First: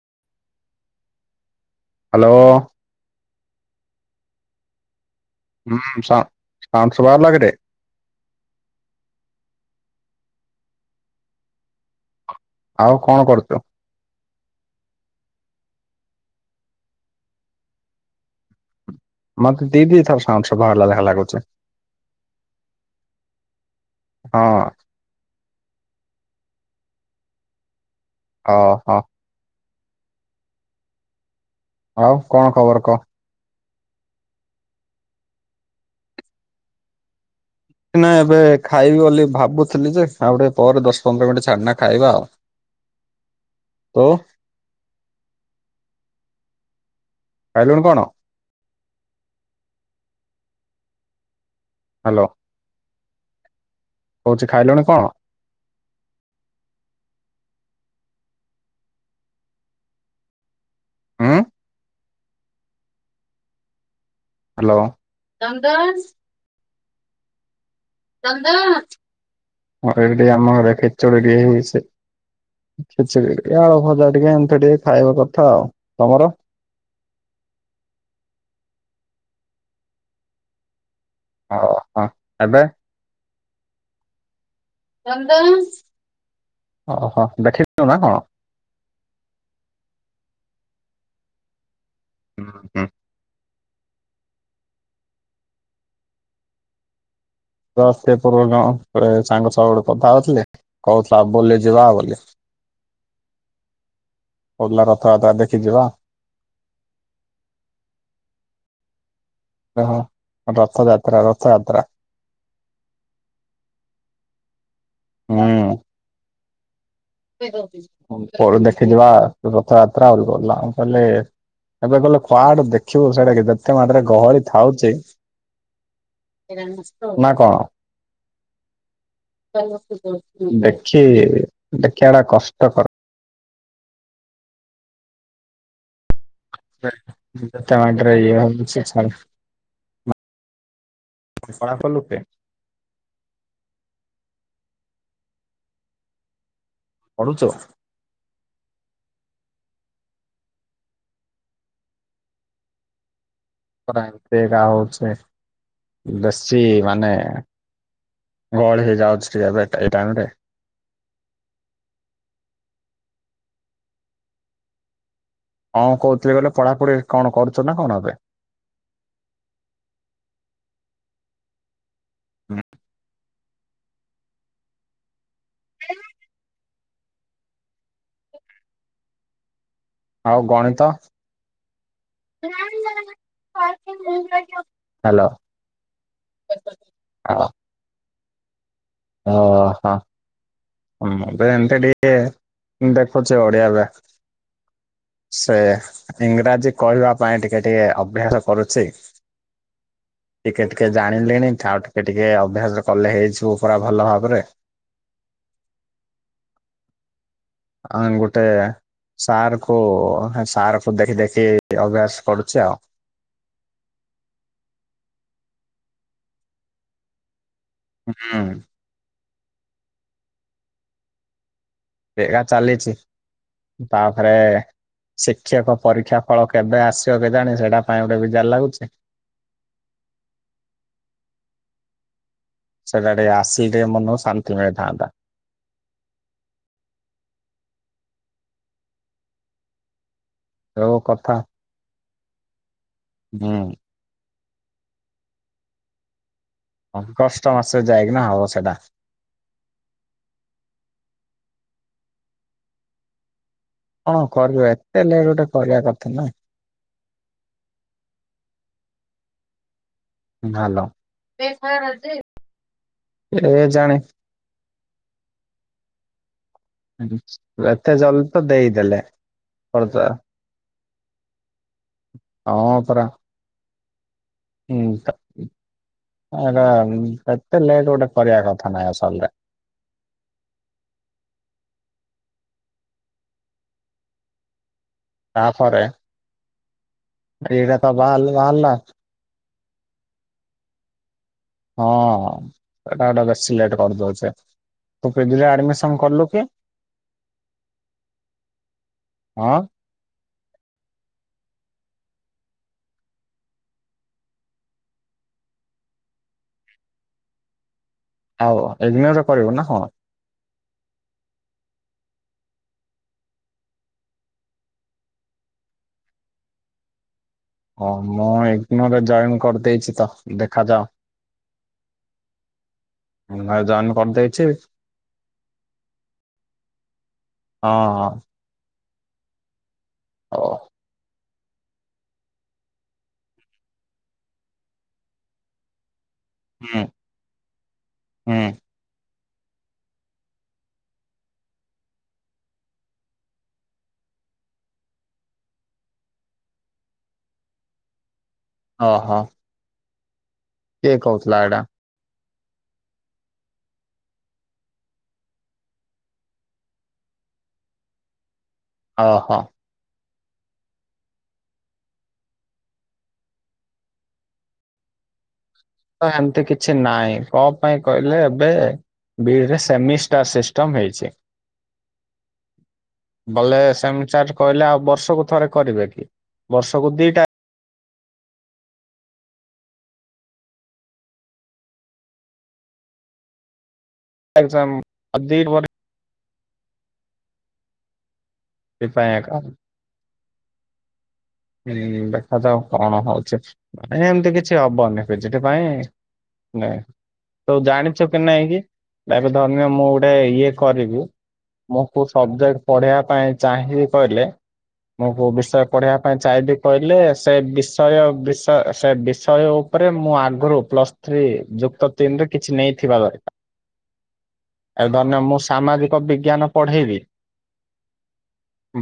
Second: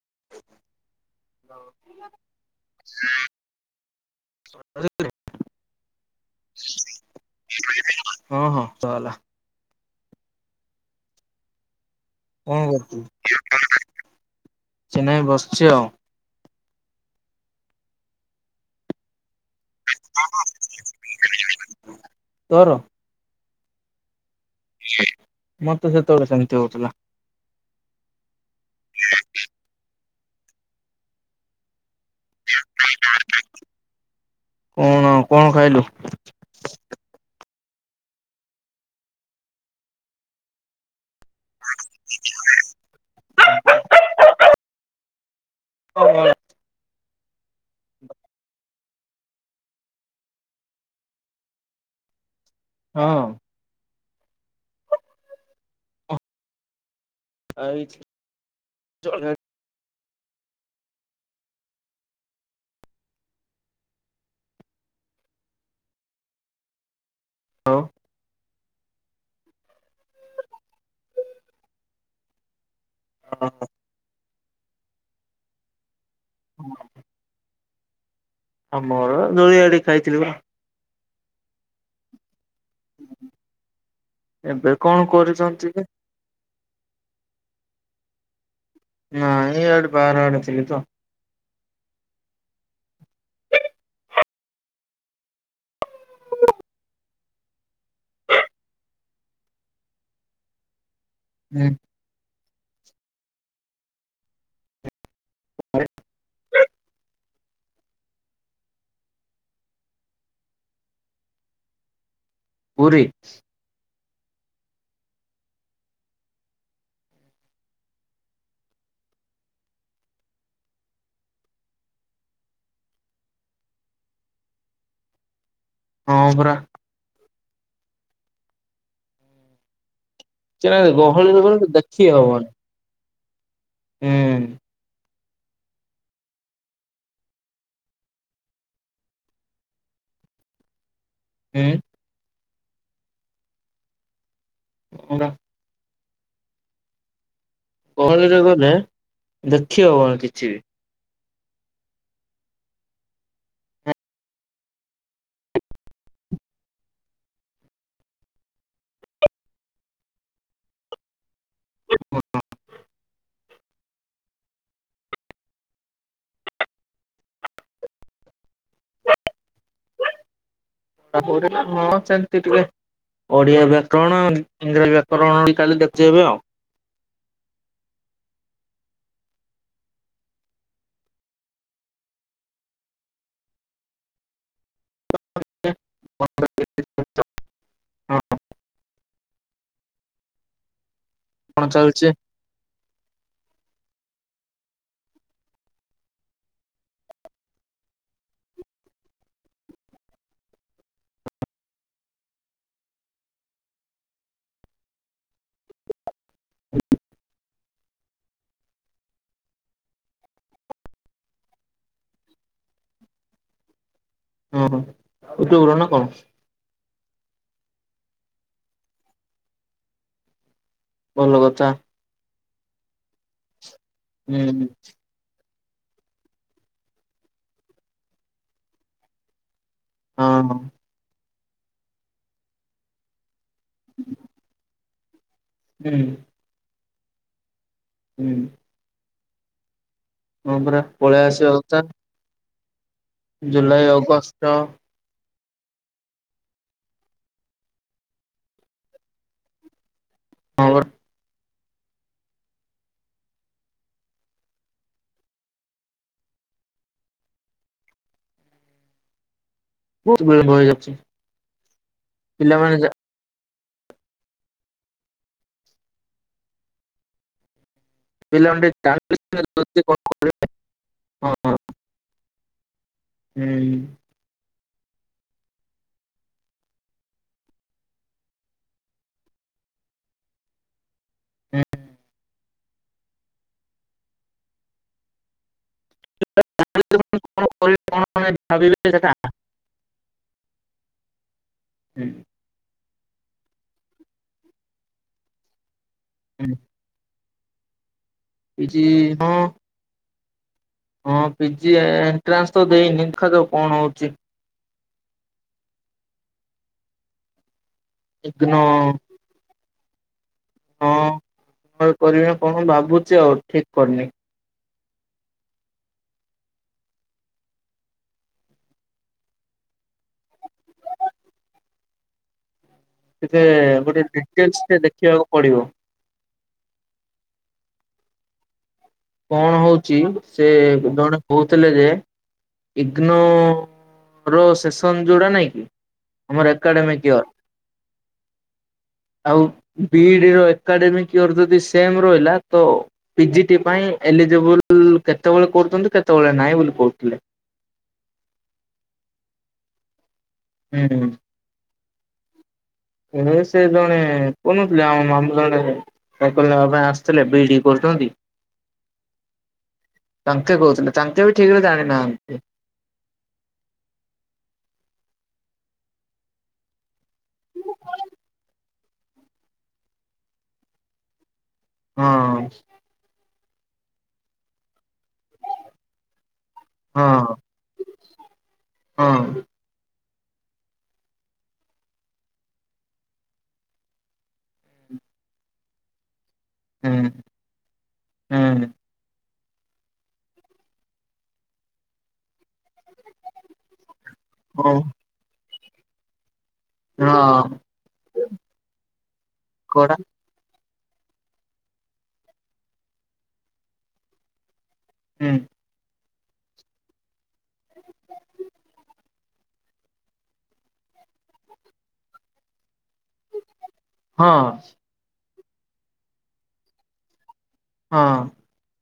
[inaudible] Hello. [unintelligible] ହୁଁ ସା ହଁ ସାଉଣ୍ଡ ଶୁଭା ଗଲା କିରେ ହଁ ହେଲା। କଣ ଆଉ କରୁଛୁ? କରଛ, ଚନାଇ ବସ୍। ଯେଅ ମତେ ଦିଦି ଥର ସାଣ୍ଡ ସ ବାହାର ଲ ଲେଖା ଲାଗୁଛ ତୋର ମତେ ସେତେବେଳେ ସେମିତି ହଉଥିଲା। ହଁ ହଁ। ଆଉ କଣ ଖବର କହ? କଣ ଆଉ କଣ ଖାଇଲୁ? ନା ଏବେ ଖାଇବି ବୋଲି ଭାବୁଥିଲି ଯେ ଆଉ ଗୋଟେ ପରେ ଦଶ ପନ୍ଦର ମିନିଟ୍ ଛାଡନା ଖାଇବା ଆଉ ତୁ [unintelligible] ଖାଇଲୁଣି କଣ ହାଲୋ ହଁ କହୁଚି ଖାଇଲୁଣି କଣ ଖାଇଚି [unintelligible] ହୁଁ। ହାଲୋ ଚନ୍ଦନ [unintelligible] ଏବେ ଟିକେ ଆମ ଘରେ ଖେଚେଡ଼ି ହେଇଚି କିଛି ବି ଏଇ ଆଳୁ ଭଜା ଟିକେ ଏମତି ଟିକେ ଖାଇବା କଥା ଆଉ ତମର [unintelligible] ମୋର [unintelligible] ଖାଇଥିଲି ବା ଓ ହ ଏବେ ଏବେ କଣ କରୁଛନ୍ତି ଓହ ଦେଖିୁ ନା କଣ ନା ଏଇଆଡେ ବାର ଆଡେ ଥିଲି ତ। ଉଁ ହୁଁ ରସ୍ ପୂର୍ବଣ ସାଙ୍ଗ ସବୁ ଗୋଟେ କଥା ଅଥିଲେ କହୁଥିଲା ବୁଲି ଯିବା ବଲି ଥା ଥା ଦେଖି ଯିବା। ଓହ ରଥଯାତ୍ରା ରଥଯାତ୍ରା। ପୁରୀ ହୁଁ ଦେଖିିଜିବା ରଥଯାତ୍ରା ଆରି କହିଲେ ଏବେ କହିଲ କୁଆଡୁ ଦେଖିବୁ ସେଇଟା କି ଯେତେ ମାଡରେ ଗହଳି ଥାଉଛି ହଁ ପରା ନା କଣ? ସେଟା ଦେଖି ଗହଳିରେ ଗଲେ ଦେଖି ଦେଖିବା ଟା ହବନି କଷ୍ଟକର। ହୁଁ ଉଁ, ତଟ ରହି [inaudible] ହୁଁ ଫଳାଫଳ ଲୋକେ ଆଜ୍ଞା, ପଢୁଚ? ଗହଳିରେ ଗଲେ ଦେଖିହଵନି କିଛି। ଏମତି କା ହଉଚି ଦେଶୀ ମାନେ ଗହଳି ହେଇଯାଉଚି ଏବେ ଏ ଟାଇମରେ। ହଁ [inaudible] କଁ କହୁଥିଲି ଗଲେ ପଢାପଢି କଣ କରୁଚ ନା କଣ ଏବେ। ପଢ଼ା ପାଢ଼ୀ ହଁ ଚାଲଚି ଟିକେ ଓଡିଆ ବ୍ୟାକରଣ ଆଉ ଇଂରାଜୀ ବ୍ୟାକରଣ କାଲି ଦେଖି ହେବେ ଆଉ ଆଉ ଗଣିତ, ହାଲୋ। ହଁ, ହଁ, ଓ ହ ମୁ ତ କଣ ଏମତି ଟିକେ ଚାଲିଛି ଦେଖୁଚି ଓଡିଆ ବା ସେ ଇଂରାଜୀ କହିବା ପାଇଁ ଟିକେ ଟିକେ ଅଭ୍ୟାସ କରୁଚି ଟିକେ ଟିକେ ଜାଣିଲେଣି ଆଉ ଟିକେ ଟିକେ ଅଭ୍ୟାସ କଲେ ହେଇଛିବ ପା ଭଲ ଭାବରେ। ଆଂ ଗୋଟେ ସାର୍ କୁ ସାର୍ କ ଦେଖି ଦେଖି ଅଭ୍ୟାସ କରୁଛି ଆଉ। [unintelligible] ଓ ହ ଉଟ ଉଲ ନା କଣ? ହଁ। ଭଲ କଥା। କିଆ ଚାଲିଛି ତାପରେ ହୁଁ ହୁଁ। ଶ ଶିକ୍ଷକ ପରୀକ୍ଷା ଫଳ କେବେ ଆସିବ କେ ଜାଣି ସେଟା ପାଇଁ ଗୋଟେ ବି ଜାର ଲାଗୁଛି। ହଁ ହ। ସେଟା ଟିକ ଆସିିକେ ମନ ଶାନ୍ତି ମିଳିଥାନ୍ତା। ହୁଁ। ହୁଁ। ହଁ ପରା ଯୋଉ ପଳେଇ କଥା ଆସିକଥା। ହୁଁ। ଜୁଲାଇ ଅଗଷ୍ଟ କଷ୍ଟ ମାସଛେ ଯାଇକି ନା ହବ ସେଟା ହ। କଣ କର ଏତେ ଲେଟ ଗୋଟେ କରିବା କଥା ନା। [unintelligible] ବହୁତ ବିଳମ୍ବ ଭଲ ହେଇଯାଉଛି। କିଏ ପିଲାମାନେ ଯା ଜାଣେ। ଆଜ୍। ପିଲା ମାନେ ଜାଳନ୍ତି। [inaudible] ହଁପରା। ହୁଁ। ହୁଁ। ଆମର ଏତେ ଲେଟ ଗୋଟେ କରିବା କଥା ନାଇଁ ସରଲେ। [unintelligible] ହୁଁ। ତାପରେ। ା ଏଇଟା ତ ବାହାରିଲା ବାହାରିଲା [unintelligible] ହଁ ହୁଁ ସେଟାଗୁଟେ ବେଶି ଲେଟ କରିଦଉଛେ ତୁ କେମିତି ଆଡ଼ ଘର ଲୋକେ। ହୁଁ ପିଜି ହଁ। ହଁ ପିଜି ଏଣ୍ଟ୍ରାନ୍ସ ତ ଦେଇନି ଦେଖା ତ କଣ ହଉଛି। ଇଗ୍ନୋ ଆଉ ଇଗ୍ନୋର କରିବ ନା ହଁ। ହଁ ମୁ କରିବିନି କଣ ଭାବୁଛି ଆଉ ଠିକ କରିନି। ହଁ ମୁଁ ଏଗନୋରେ ଜଏନ୍ କରିଦେଇଛି ତ ଦେଖାଯାଅ। [unintelligible] ଟେ ଗୋଟେ ଡିଟେଲସ ଟ ଦେଖିବାକୁ ପଡିବ। ହଁ। କଣ ହଉଛି ଓ ସେ ଜଣେ। କହୁଥିଲେ ଯେ ଇଗ୍ନୋର ସେସନ୍ ଯେଉଁଟା ନାଇଁ କି। ଆମର ହୁଁ ଏକାଡେମୀ କିଓର। ହୁଁ ଆଉ ବିଇଡି ର ଏକାଡେମିକିଅର ଯଦି ସେମ ରହିଲା ତ ପିଜିଟି ପାଇଁ। ଏଲିଜିବୁଲ କେତେବେଳେ କହୁଛନ୍ତି କେତେବେଳେ ନାହିଁ ବୋଲି କହୁଥିଲେ। ଓ ହୋ। କେ ହୁଁ କହୁଥିଲଥିଲା ଏଇଟା। ଏ ସେ ଜଣେ କନଥିଲେ ଆମ ମାମୁ ଜଣେ। ଏମ କରିବା ପାଇଁ ଆସିଥିଲେ ବିଡି କରୁଚନ୍ନ୍ତି। ଓହୋ। ତାଙ୍କେ କହୁଥିଲେ ତାଙ୍କେ ବି ଠିକରେ ଜାଣି ନାହାନ୍ତି। ଏମିତି କିଛି ନାହିଁ କଣ ପାଇଁ କହିଲେ ଏବେ ବିଇଡରେ ସେମିଷ୍ଟାର ସିଷ୍ଟମ ହେଇଛି। ହଁ ବଲେ ସେମି ଷ୍ଟାର କହିଲେ ଆଉ ବର୍ଷକୁ ଥରେ କରିବେ କି ବର୍ଷକୁ ଦିଟା। ହଁ ହଁ, ଏଗଜାମ ବିଇଡି ପରେ ହୁଁ, ହୁଁ ସେପ କ [inaudible] ହୁଁ ଦେଖାଯାଉ କଣ ହଉଛି ମାନେ ଏମିତି କିଛି ହଉ ହବନି ସେଠି ନାଇଁ। ନାଇଁ ତୁ ହଁ ଜାଣିଛୁ କେ ନାଇଁ କିି ଏବେ ଧନ୍ୟ ମୁଁ କଡା ଗୋଟେ ଇଏ କରିବି ମୁଁକୁ ସବଜେକ୍ଟ ପଢେଇବା ପାଇଁ ଚାହିଁ କହିଲେ ମୁଁ କଉ ହୁଁ ବିଷୟରେ ପଢେଇଆ ପାଇଁ ଚାହିବି କହିଲେ ସେ ବିଷୟ ବିଷୟ ସେ ବିଷୟ ଉପରେ ମୁଁ ଆଗରୁ ପ୍ସ୍ ଥ୍ରୀ ଯୁକ୍ତ ତିନରେ କିଛି ନେଇ ଥିବା ଦରକାର ହଁ ଆଉ ଧନ୍ୟ ମୁଁ ସାମାଜିକ ବିଜ୍ଞାନ ପଢେଇବି ହଁ,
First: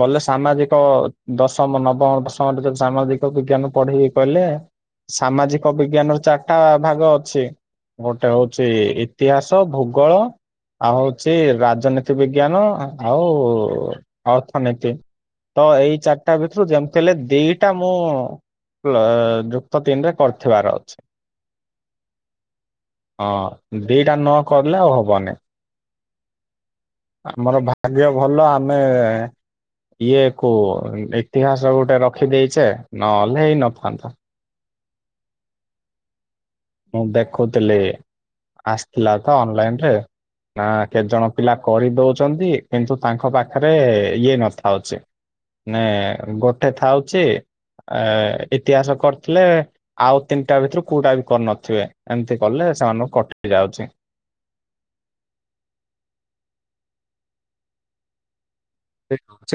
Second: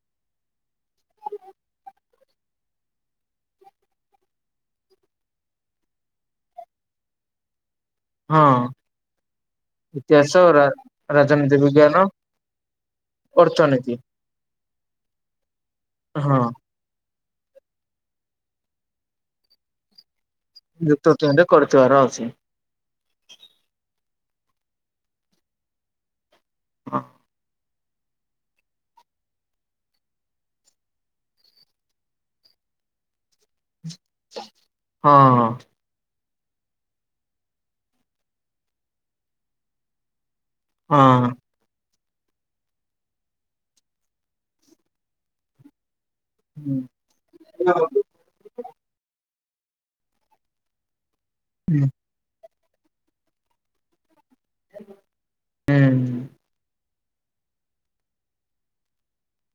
ବଲେ ସାମାଜିକ ଦଶମ ନବମ ଦଶମରେ ଯଦି ସାମାଜିକ ବିଜ୍ଞାନ ପଢେଇିବି କହିଲେ। ସାମାଜିକ ବିଜ୍ଞାନ ର ଚାରିଟା ଭାଗ ଅଛି। ଗୋଟେ ହୋଉଛି ହଁ ଇତିହାସ ଭୂଗୋଳ। ଇତିହାସ ରା ଆଉ ହୋଉଚି ରାଜନୀତି ବିଜ୍ଞାନ ରାଜନୀତି ବିଜ୍ଞାନ ଆଉ ଅର୍ଥନୀତି ଆଉ ଅନକ ତ ଏଇ ଚାରିଟା ହଁ ଭିତରୁ ଯେମତି ଲେ ଦିଇଟା ମୁଁ ଯୁକ୍ତ ନ କରି ବାର ଅଛି ଯୁକ୍ତ ତିନିରେ କରିଥିବାର ଅଛି ହଁ। ଦିଇଟା ନ କଲେ ଆଉ ହବନି ହଁ ଆମର ଭ ଭାଗ୍ୟ ଭଲ ଆମେ ଇଏ କ ଇତିହାସ ଗୋଟ ରଖିଦେଇଚେ ନହେଲେ ହେଇ ନଥାନ୍ତ। ହଁ ହଁ। ମୁଁ ଦେଖୁଥିଲି ଆସିଥିଲା ତ ଅନଲାଇନ ରେ ନା କେତେ ଜଣ ହଁ ପିଲା କରିଦୋଉ କିନ୍ତୁ ତାଙ୍କ ପାଖରେ ଇଏ ନଥା ଅଛି। ଏ ଗୋଟେ ହୁଁ ଥାଉଚି ଆ ଇତିହାସ କର ଥିଲେ ଆଉ ତିନିଟା ଭିତରୁ କୋଉଟା ବି କରିନଥିବେ ହୁଁ ଏମିତି। କଲେ ସେମାନଙ୍କୁ କଟି ଯାଉଚି। ହୁଁ ହୁଁ।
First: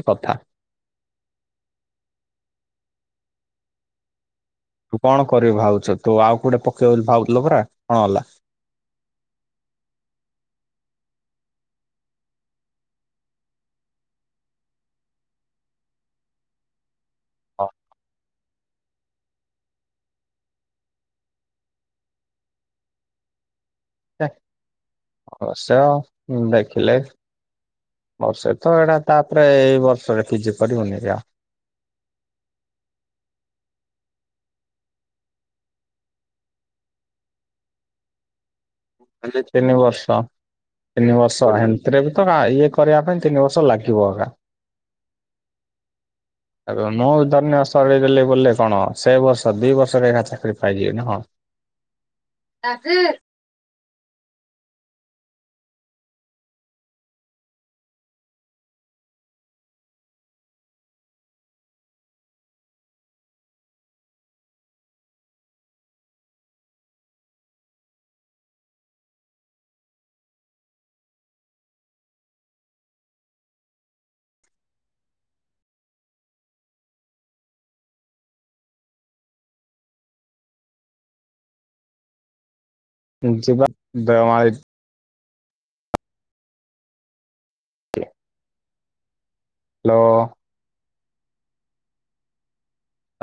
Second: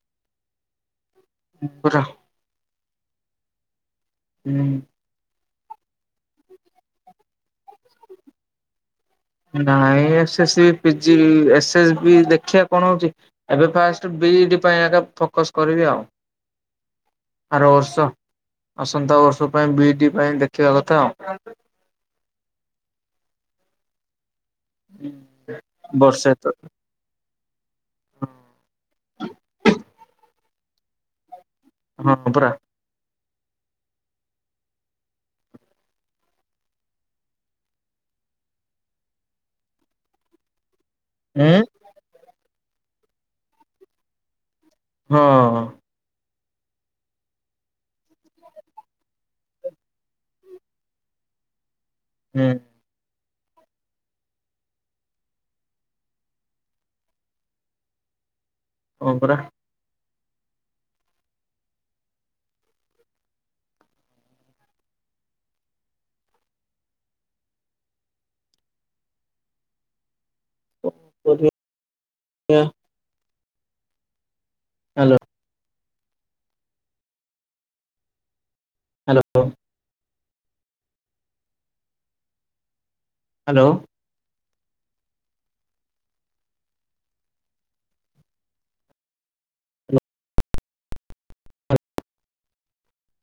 କଥା ବୁର ହୁଁ। ଭାଉଛର ତୁ ଆଉ କୋଟେ ପକେଇ ଭାବୁଥିଲ ପରା କଣ ହେଲା? ନା ସେ ପିଜି ଏସ୍ ଏସ୍ ବି ଦେଖିବା କଣ ହଉଚି ଏବେ ଫାଷ୍ଟ ବିଇ ପାଇଁ ଆ ଫୋକସ କରିବି ଆଉ। ହ ଅରୋଡ଼ଷ ଆସନ୍ତା ବର୍ଷ ପାଇଁ ବି ଡି ପାଇଁ ଦେଖିବା କଥା। ବର୍ଷେ ତ ଅବଶ୍ୟ ଦେଖିଲେ ବର୍ଷେ ତ ଏଇଟା ତାପରେ ଏଇ ବର୍ଷରେ କିଜି କରିବୁନି ଆଉ। ହଁ ପରା। ତିନି ବର୍ଷ ତିନି ବର୍ଷ ଉଁ ଏତିରେ ବି ତ ଇଏ କରିବା ପାଇଁ ତିନି ବର୍ଷ ଲାଗିବ ଆଗା ହଁ। ଆ ମୁଁ ଧନ୍ୟ ସରଇଗଲି ବୋଲେ କଣ ସେ ବର୍ଷ ଦି ବର୍ଷରେ ରେ ଆଗ ଚାକିରି ପାଇଯିବି ନା ହୁଁ କଣ। [inaudible] ହ ପରା। ଓଆ [inaudible] ହାଲୋ। ହାଲୋ। ହ୍ୟାଲୋ। ଯିବା ଦେଓମାଳି। ହ୍ୟାଲୋ।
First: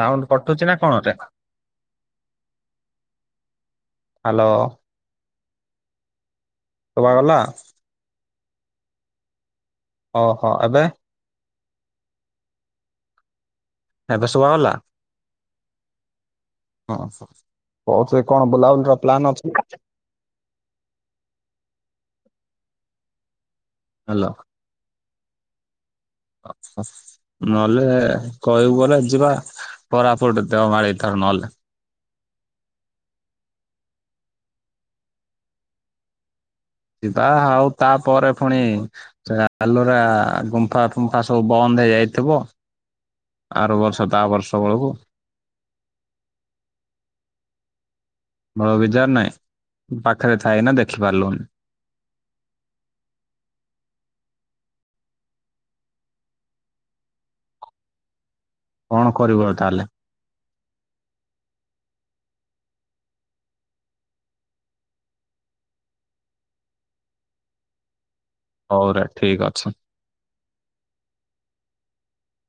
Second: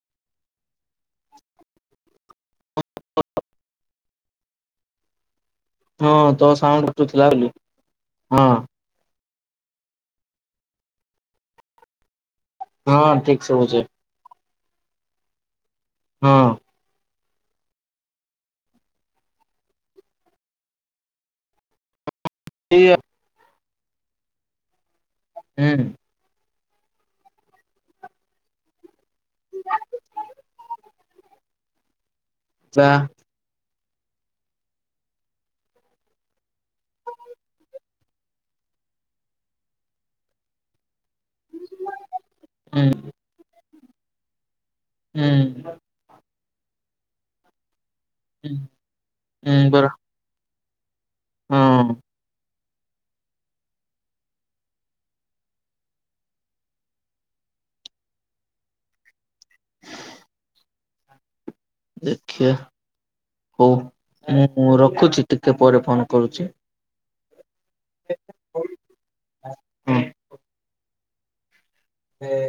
ସାଉଣ୍ଡ କଟୁଛି ନା କଣ ଟେ ହାଲୋ। ହଁ ତୋ ସାଉଣ୍ଡୁ କଟୁ ଥିଲା ବୋଲି ହଁ। ଓହୋ ଏବେ ହଁ ଠିକ ଶୁଭୁଛି। ଏବେ ଶୁଭାଗଲା? ହଁ। କହୁଛ କଣ ବୁଲାବୁଲିର ପ୍ଲାନ ଅଛି ନା। [inaudible] ହାଲୋ। ହୁଁ। ନହେଲେ କହିବୁ ଗଲେ ଯିବା କୋରାପୁଟ ଦେଓମାଳି ଥରେ ନହେଲେ। ଚା। ଯିବା ଆଉ ତାପରେ ପୁଣି ସେ ଆଲୋରା ଗୁମ୍ଫା ଗୁମ୍ଫା ସବୁ ବନ୍ଦ ହେଇଯାଇଥିବ ହୁଁ ଆର ବର୍ଷ ତା ବର୍ଷ ବେଳକୁ ହୁଁ। ବଡ଼ ବିଜାର ନାଇଁ ହୁଁ ପରା ପାଖରେ ଥାଇ ନା ଦେଖିପାରିଲୁନି ହଁ କଣ କରିବୁ, ଆଉ ତାହେଲେ? ଦେଖିବା। ହଉ ମୁଁ ରଖୁଛି ଟିକେ ପରେ ଫୋନ କରୁଛି। ହଉରେ ଠିକ୍ ଅଛି। ହୁଁ।